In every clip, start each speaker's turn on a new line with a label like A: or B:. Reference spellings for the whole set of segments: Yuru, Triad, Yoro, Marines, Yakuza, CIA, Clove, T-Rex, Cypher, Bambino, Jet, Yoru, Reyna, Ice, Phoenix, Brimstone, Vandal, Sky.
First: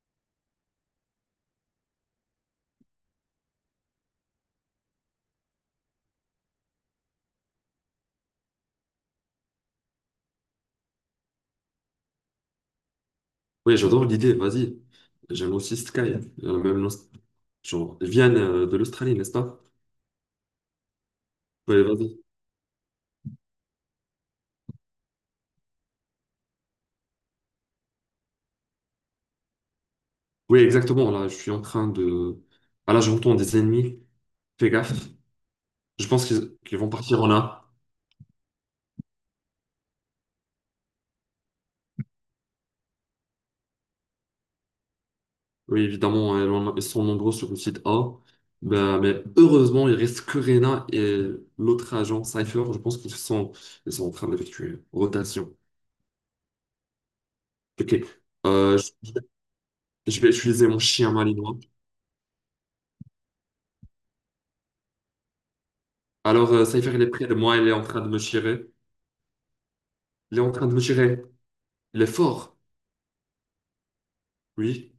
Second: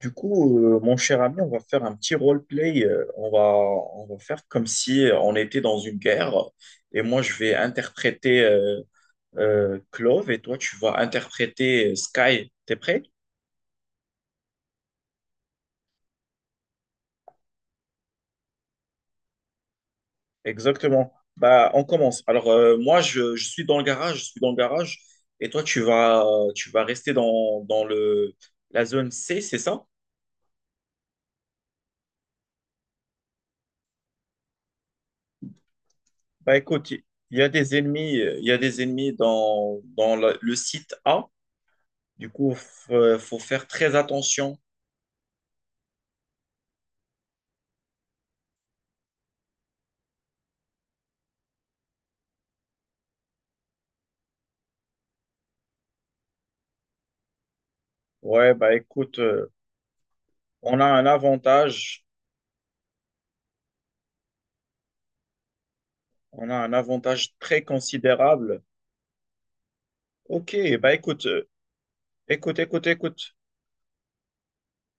A: Du coup, mon cher ami, on va faire un petit roleplay. On va, on va faire comme si on était dans une guerre. Et moi, je vais interpréter Clove, et toi, tu vas interpréter Sky. T'es prêt?
B: Oui, j'adore l'idée, vas-y. J'aime aussi Sky, hein. Même genre, ils viennent de l'Australie, n'est-ce pas?
A: Exactement. Bah,
B: Oui,
A: on commence.
B: vas-y.
A: Alors, moi, je suis dans le garage. Je suis dans le garage. Et toi, tu vas rester dans la zone C, c'est ça?
B: Oui, exactement, là, je suis en train de... Ah là, j'entends des ennemis, fais gaffe. Je pense qu'ils
A: Bah,
B: qu'ils
A: écoute,
B: vont
A: il
B: partir en
A: y a
B: A.
A: des ennemis, il y a des ennemis dans le site A. Du coup, faut faire très attention.
B: Oui, évidemment, ils sont nombreux sur le site A. Ben, mais heureusement, il reste que Reyna et l'autre agent, Cypher, je pense ils sont en train d'effectuer une rotation. Ok.
A: Ouais, bah
B: Euh, je
A: écoute,
B: je vais utiliser mon
A: on a un
B: chien malinois.
A: avantage, on
B: Alors,
A: a un
B: Cypher, il est près
A: avantage
B: de moi,
A: très
B: il est en train de me
A: considérable.
B: tirer. Il est en
A: Ok,
B: train de me
A: bah
B: tirer.
A: écoute,
B: Il est fort.
A: écoute, écoute, écoute.
B: Oui.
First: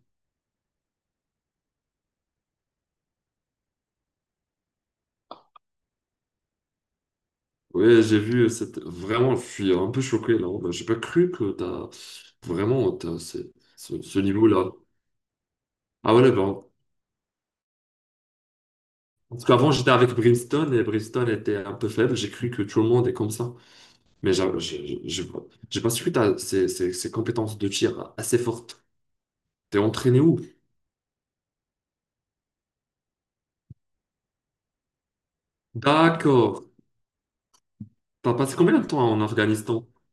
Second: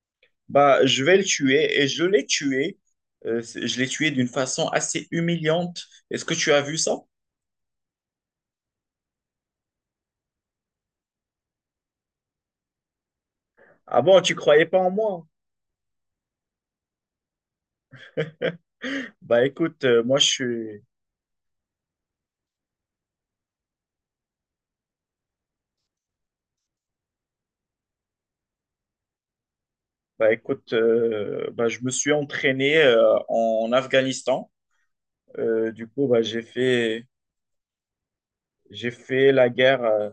A: Bah, je vais le tuer et je l'ai tué. Je l'ai tué d'une façon assez humiliante. Est-ce que tu as vu ça?
B: Oui, j'ai vu cette... Vraiment, je suis un peu choqué là. Ben, j'ai pas cru que t'as... Vraiment, t'as
A: Ah
B: ce
A: bon, tu croyais
B: niveau-là.
A: pas en moi?
B: Ah ouais, bon.
A: Bah
B: Parce qu'avant,
A: écoute,
B: j'étais avec
A: moi je
B: Brimstone
A: suis,
B: et Brimstone était un peu faible. J'ai cru que tout le monde est comme ça. Mais j'ai pas su que t'as ces compétences de tir assez fortes. T'es entraîné
A: bah
B: où?
A: écoute, bah, je me suis entraîné en Afghanistan. Du coup, bah,
B: D'accord. T'as passé combien de
A: j'ai
B: temps en
A: fait la guerre.
B: Afghanistan?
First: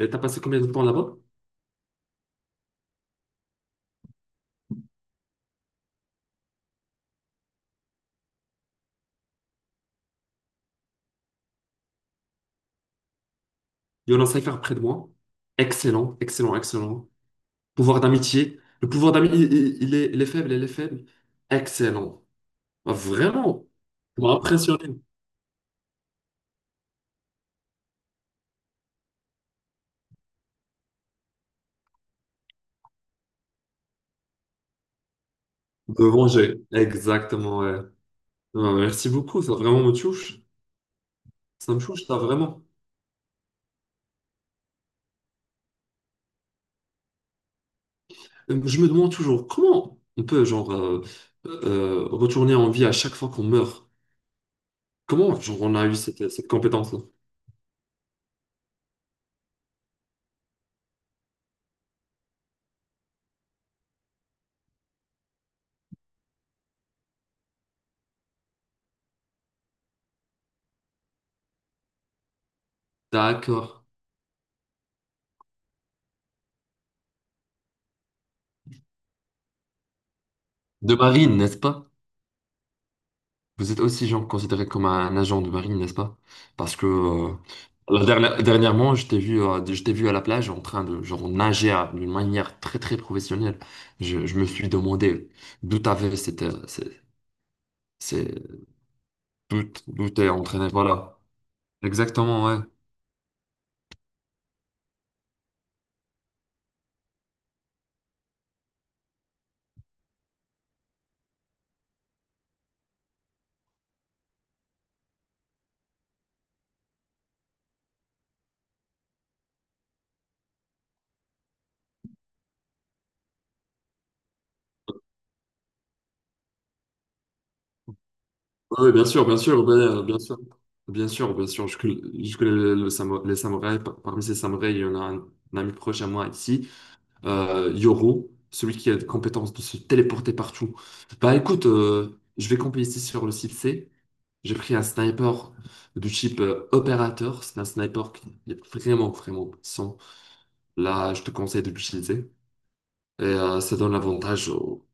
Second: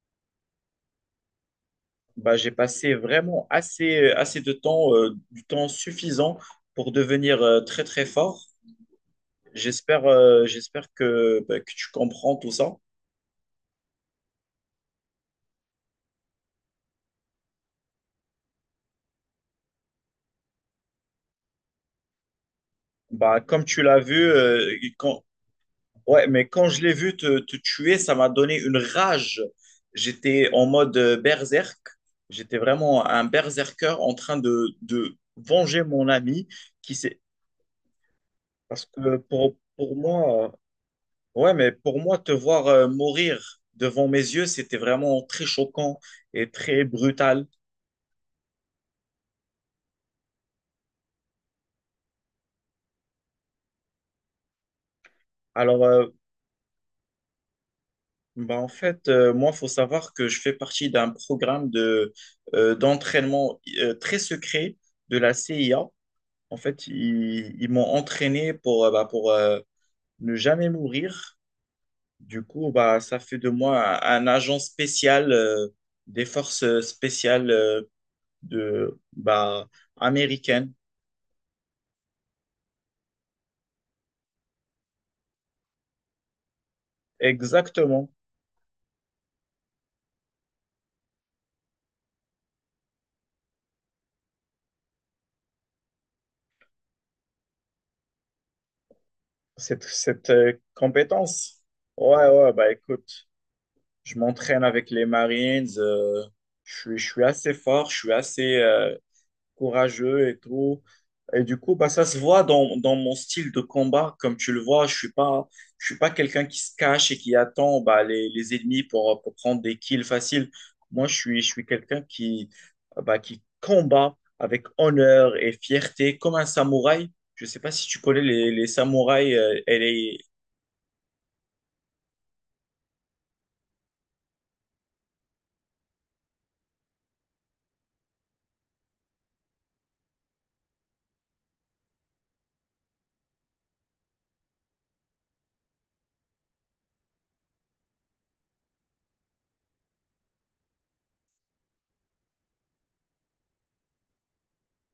B: Et t'as passé combien de temps là-bas?
A: Bah, j'ai passé vraiment assez de temps, du temps suffisant pour devenir très très fort. J'espère j'espère que, bah, que tu comprends tout ça.
B: Il y en a un cypher près de moi. Excellent, excellent, excellent. Pouvoir d'amitié. Le pouvoir d'amitié, il est faible, il est faible. Excellent. Ah,
A: Bah, comme
B: vraiment.
A: tu l'as vu,
B: Tu m'as impressionné.
A: quand... ouais, mais quand je l'ai vu te tuer, ça m'a donné une rage. J'étais en mode berserk. J'étais vraiment un berserker en train de venger
B: De
A: mon ami
B: venger.
A: qui s'est...
B: Exactement, ouais. Ah,
A: Parce
B: merci
A: que
B: beaucoup. Ça vraiment me
A: pour
B: touche.
A: moi... Ouais, mais
B: Ça me
A: pour
B: touche, ça
A: moi, te
B: vraiment.
A: voir mourir devant mes yeux, c'était vraiment très choquant et très brutal.
B: Je me demande toujours comment on peut, genre, retourner en vie à chaque fois qu'on meurt. Comment, genre, on
A: Alors,
B: a eu cette compétence-là?
A: bah, en fait, moi, faut savoir que je fais partie d'un programme d'entraînement très secret de la CIA. En fait, ils m'ont entraîné bah, pour ne jamais mourir. Du coup, bah, ça fait de
B: D'accord.
A: moi un agent spécial des forces spéciales de, bah, américaines.
B: De marine, n'est-ce pas? Vous êtes aussi genre considéré comme un agent de marine, n'est-ce pas? Parce que
A: Exactement.
B: dernièrement, je t'ai vu à la plage en train de genre nager d'une manière très très professionnelle. Je me suis demandé d'où t'avais cette, c'est,
A: Cette,
B: d'où t'es
A: cette
B: entraîné. Voilà.
A: compétence? Ouais,
B: Exactement,
A: ouais,
B: ouais.
A: bah écoute, je m'entraîne avec les Marines, je suis assez fort, je suis assez courageux et tout. Et du coup, bah, ça se voit dans mon style de combat. Comme tu le vois, je suis pas quelqu'un qui se cache et qui attend bah, les ennemis pour prendre des kills faciles. Moi, je suis quelqu'un qui, bah, qui combat avec honneur et fierté, comme un samouraï. Je sais pas si tu connais les
B: Oui,
A: samouraïs
B: bien sûr, ben,
A: et les,
B: bien, sûr, bien sûr, bien sûr. Je connais les samouraïs. Parmi ces samouraïs, il y en a un ami proche à moi ici. Yoro, celui qui a la compétence de se téléporter partout. Bah écoute, je vais camper ici sur le site C. J'ai pris un sniper du type opérateur. C'est un sniper qui est vraiment, vraiment puissant. Là, je te conseille de l'utiliser. Et ça donne l'avantage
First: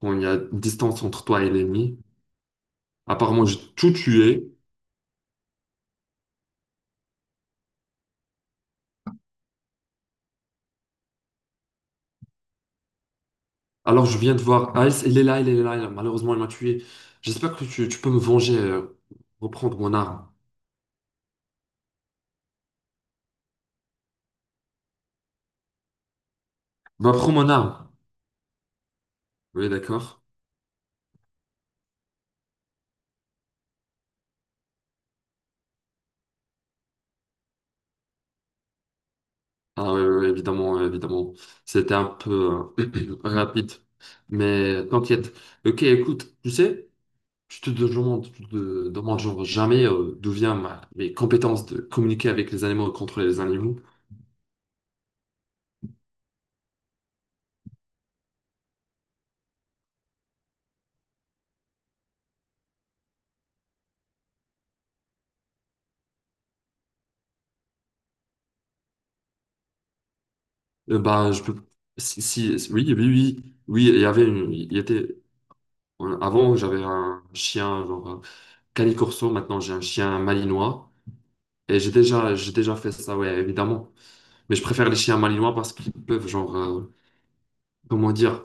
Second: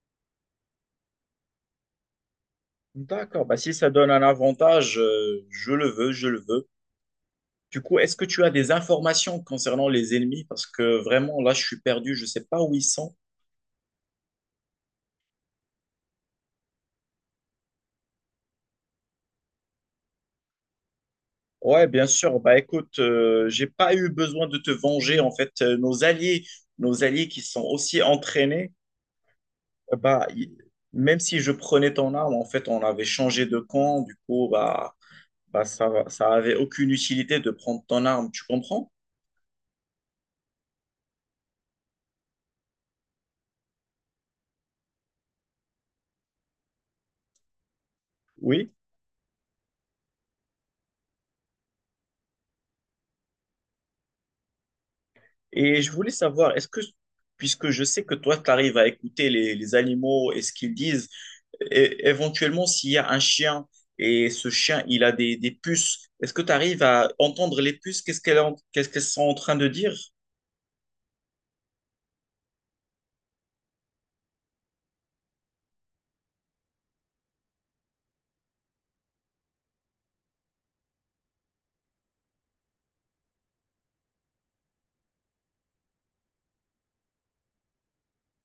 B: quand il y a une distance entre toi et l'ennemi. Apparemment,
A: d'accord, bah,
B: j'ai
A: si ça
B: tout
A: donne un
B: tué.
A: avantage, je le veux, je le veux. Du coup, est-ce que tu as des informations concernant les ennemis? Parce que vraiment, là, je suis perdu, je ne sais pas où ils sont.
B: Alors, je viens de voir Ice. Il est là, il est là, il est là. Malheureusement, il m'a tué. J'espère que tu peux me venger, reprendre mon arme.
A: Ouais, bien sûr. Bah écoute, j'ai pas eu besoin de te venger. En fait, nos
B: Bah,
A: alliés
B: prends
A: qui
B: mon
A: sont
B: arme.
A: aussi entraînés,
B: Oui,
A: euh,
B: d'accord.
A: bah y- même si je prenais ton arme, en fait, on avait changé de camp. Du coup, bah, bah ça, ça avait aucune utilité de prendre ton arme. Tu comprends?
B: Ah oui, oui, oui, évidemment, oui, évidemment. C'était un peu rapide. Mais t'inquiète. Ok, écoute, tu sais, tu
A: Oui.
B: te demandes genre jamais d'où viennent mes compétences de communiquer avec les animaux et contrôler les animaux.
A: Et je voulais savoir, puisque je sais que toi, tu arrives à écouter les animaux et ce qu'ils disent, éventuellement, s'il y a un chien et ce chien, il a des puces, est-ce que tu arrives à entendre les puces? Qu'est-ce qu'elles sont en train de dire?
B: Bah, je peux. Si, oui, oui, oui, oui, il y avait une. Il y était. Avant, j'avais un chien, genre canicorso. Maintenant, j'ai un chien malinois. Et j'ai déjà fait ça, ouais, évidemment. Mais je préfère les chiens malinois parce qu'ils peuvent, genre, comment dire,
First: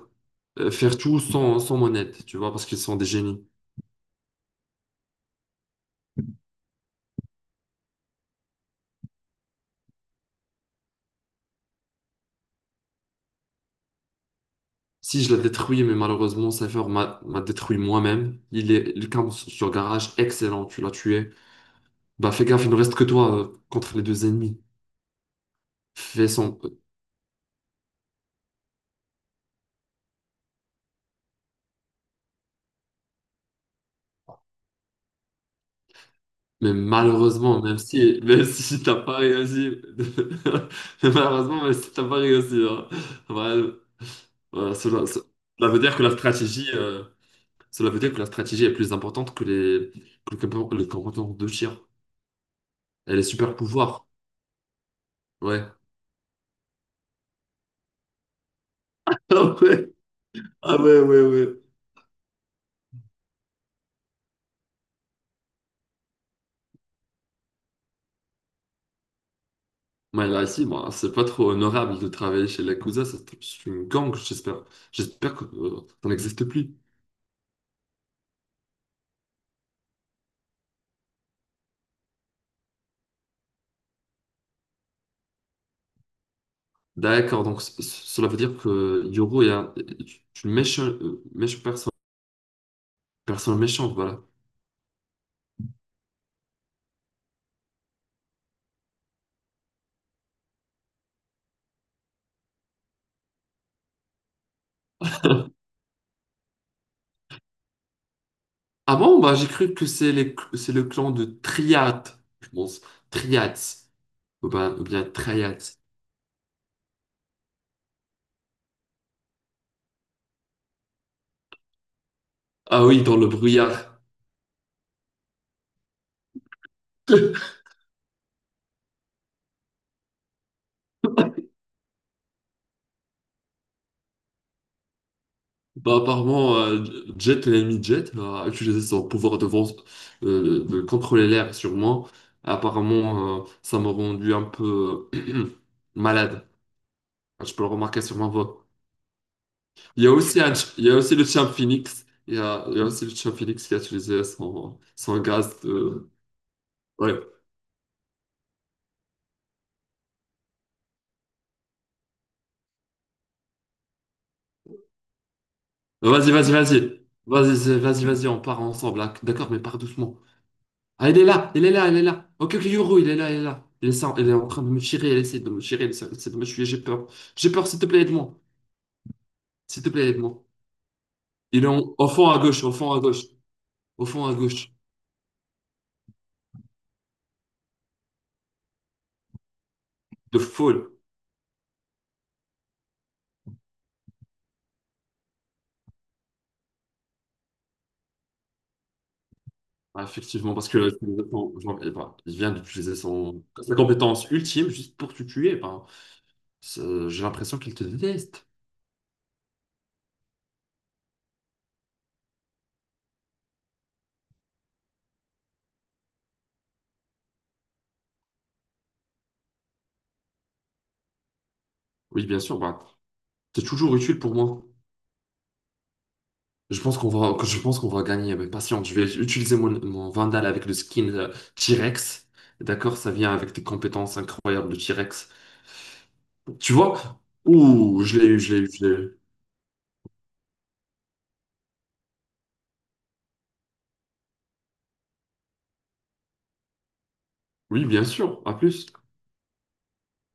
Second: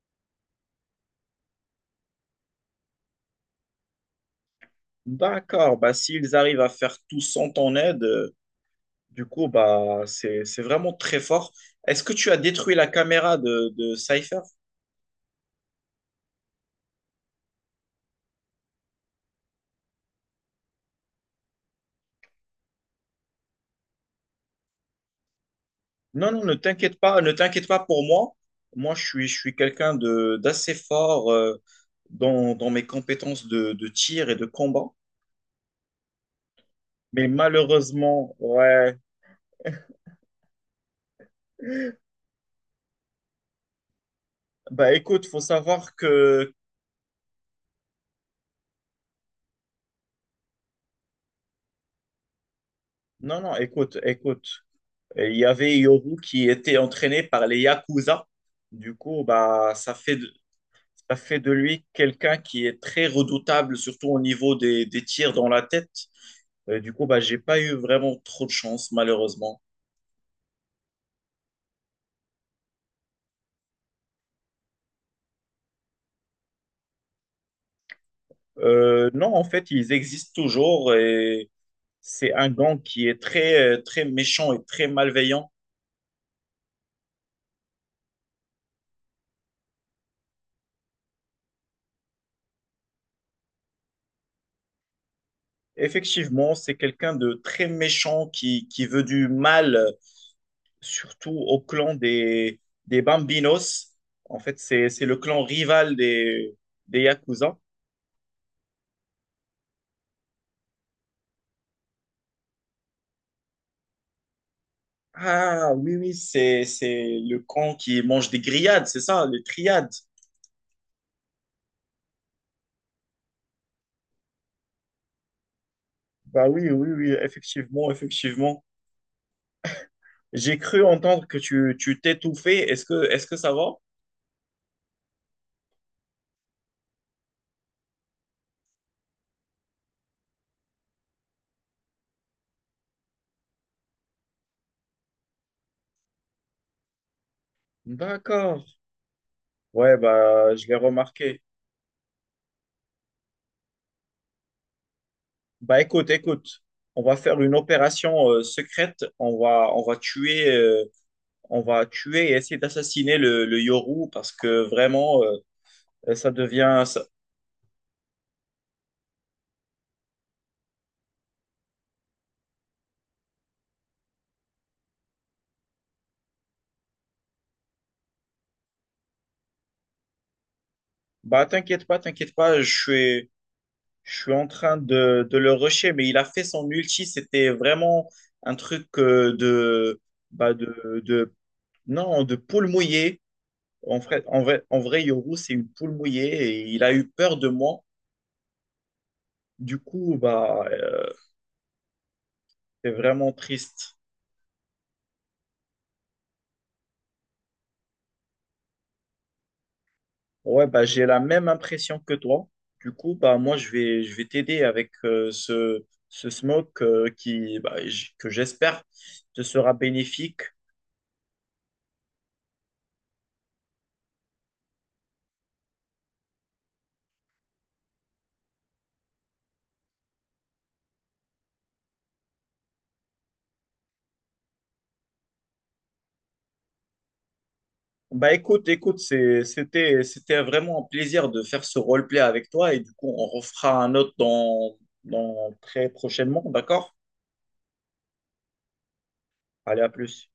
B: faire tout sans mon aide, tu vois, parce qu'ils sont des génies.
A: D'accord, bah, s'ils arrivent à faire tout sans ton aide, du coup, bah, c'est vraiment très fort. Est-ce que tu as détruit la caméra de Cypher?
B: Si je la détruis, mais malheureusement, Cypher m'a détruit moi-même. Il est le camp sur garage, excellent, tu l'as tué. Bah fais gaffe, il ne reste que toi contre les deux ennemis. Fais
A: Non, non, ne
B: son...
A: t'inquiète pas, ne t'inquiète pas pour moi. Moi, je suis quelqu'un de d'assez fort dans, dans mes compétences de tir et de combat.
B: Mais
A: Mais
B: malheureusement, même si,
A: malheureusement,
B: même si
A: ouais.
B: t'as pas réussi, mais malheureusement, même si t'as pas réussi, hein. Voilà, voilà,
A: Bah
B: cela, ce-
A: écoute, faut
B: cela veut
A: savoir
B: dire que la
A: que.
B: stratégie, cela veut dire que la stratégie est plus importante que que le comportement de tir. Elle est
A: Non, non,
B: super
A: écoute,
B: pouvoir.
A: écoute. Il y
B: Ouais.
A: avait Yoru qui était entraîné par les Yakuza. Du coup,
B: Ah
A: bah,
B: ouais. Ah ouais,
A: ça
B: ouais,
A: fait
B: ouais.
A: de lui quelqu'un qui est très redoutable, surtout au niveau des tirs dans la tête. Du coup, bah, j'ai pas eu vraiment trop de chance, malheureusement.
B: Moi, là, ici, moi, c'est pas trop honorable de travailler chez Yakuza. C'est une gang, j'espère. J'espère que ça n'existe plus.
A: Non, en fait, ils existent toujours et c'est un gang qui est très, très méchant et très malveillant.
B: D'accord, donc cela veut dire que Yoro est, est une méchante personne. Personne méchante, voilà.
A: Effectivement, c'est quelqu'un de très méchant qui veut du mal, surtout au clan des Bambinos. En fait, c'est le clan rival des Yakuza.
B: Ah bon, bah, j'ai cru que c'est c'est le clan de Triad, je pense. Triads. Ou ou bien
A: Ah
B: Triads.
A: oui, oui, c'est le clan qui mange des grillades, c'est ça, les triades.
B: Ah oui, dans le brouillard.
A: Bah oui, oui, oui, effectivement, effectivement. J'ai cru entendre que tu t'étouffais. Est-ce que ça va?
B: Bah, apparemment, Jet, l'ennemi de Jet, a utilisé son pouvoir de, de contrôler l'air sur moi. Apparemment, ça m'a rendu un peu malade. Ah, je peux le remarquer sur ma
A: D'accord.
B: voix.
A: Ouais,
B: Il y a aussi,
A: bah je l'ai
B: il y a aussi le
A: remarqué.
B: champ Phoenix. Il y a aussi le champ Phoenix qui a utilisé son, son gaz
A: Bah
B: de...
A: écoute, écoute, on
B: Ouais.
A: va faire une opération secrète. On va tuer et essayer d'assassiner le Yoru parce que vraiment ça
B: Vas-y, vas-y,
A: devient
B: vas-y.
A: ça-
B: Vas-y, vas-y, vas-y, on part ensemble là. D'accord, mais pars doucement. Ah, il est là, il est là, il est là. Ok, ok, Yuru, il est là, il est là. Il est en train de me tirer, il essaie de me tirer, il essaie de me tuer, j'ai peur. J'ai peur, s'il te plaît, aide-moi. S'il te plaît, aide-moi.
A: bah
B: Au fond
A: t'inquiète
B: à
A: pas,
B: gauche,
A: je
B: au fond à gauche,
A: suis.
B: au
A: Je
B: fond à
A: suis en
B: gauche,
A: train de le rusher, mais il a fait son ulti. C'était vraiment un truc
B: de
A: bah
B: foule.
A: de, non, de poule mouillée. En vrai, en vrai, en vrai, Yoru, c'est une poule mouillée et il a eu peur de moi. Du
B: Ah,
A: coup,
B: effectivement,
A: bah,
B: parce que là, je me genre, eh ben, il vient
A: c'est
B: d'utiliser
A: vraiment
B: son... sa
A: triste.
B: compétence ultime juste pour te tuer. Ben, j'ai l'impression qu'il te déteste.
A: Ouais, bah, j'ai la même impression que toi. Du coup, bah, moi, je vais t'aider avec ce, ce smoke qui, que j'espère te sera bénéfique.
B: Oui, bien sûr, bah, t'es toujours utile pour moi. Je pense que je pense qu'on va gagner, mais patience, je vais utiliser mon Vandal avec le skin T-Rex. D'accord, ça vient avec des compétences incroyables de T-Rex. Tu vois? Ouh, je l'ai
A: Bah
B: eu, je l'ai
A: écoute,
B: eu, je l'ai
A: écoute,
B: eu.
A: c'était vraiment un plaisir de faire ce roleplay avec toi et du coup, on refera un autre dans, dans très prochainement, d'accord?
B: Oui, bien sûr, à plus.
A: Allez, à plus.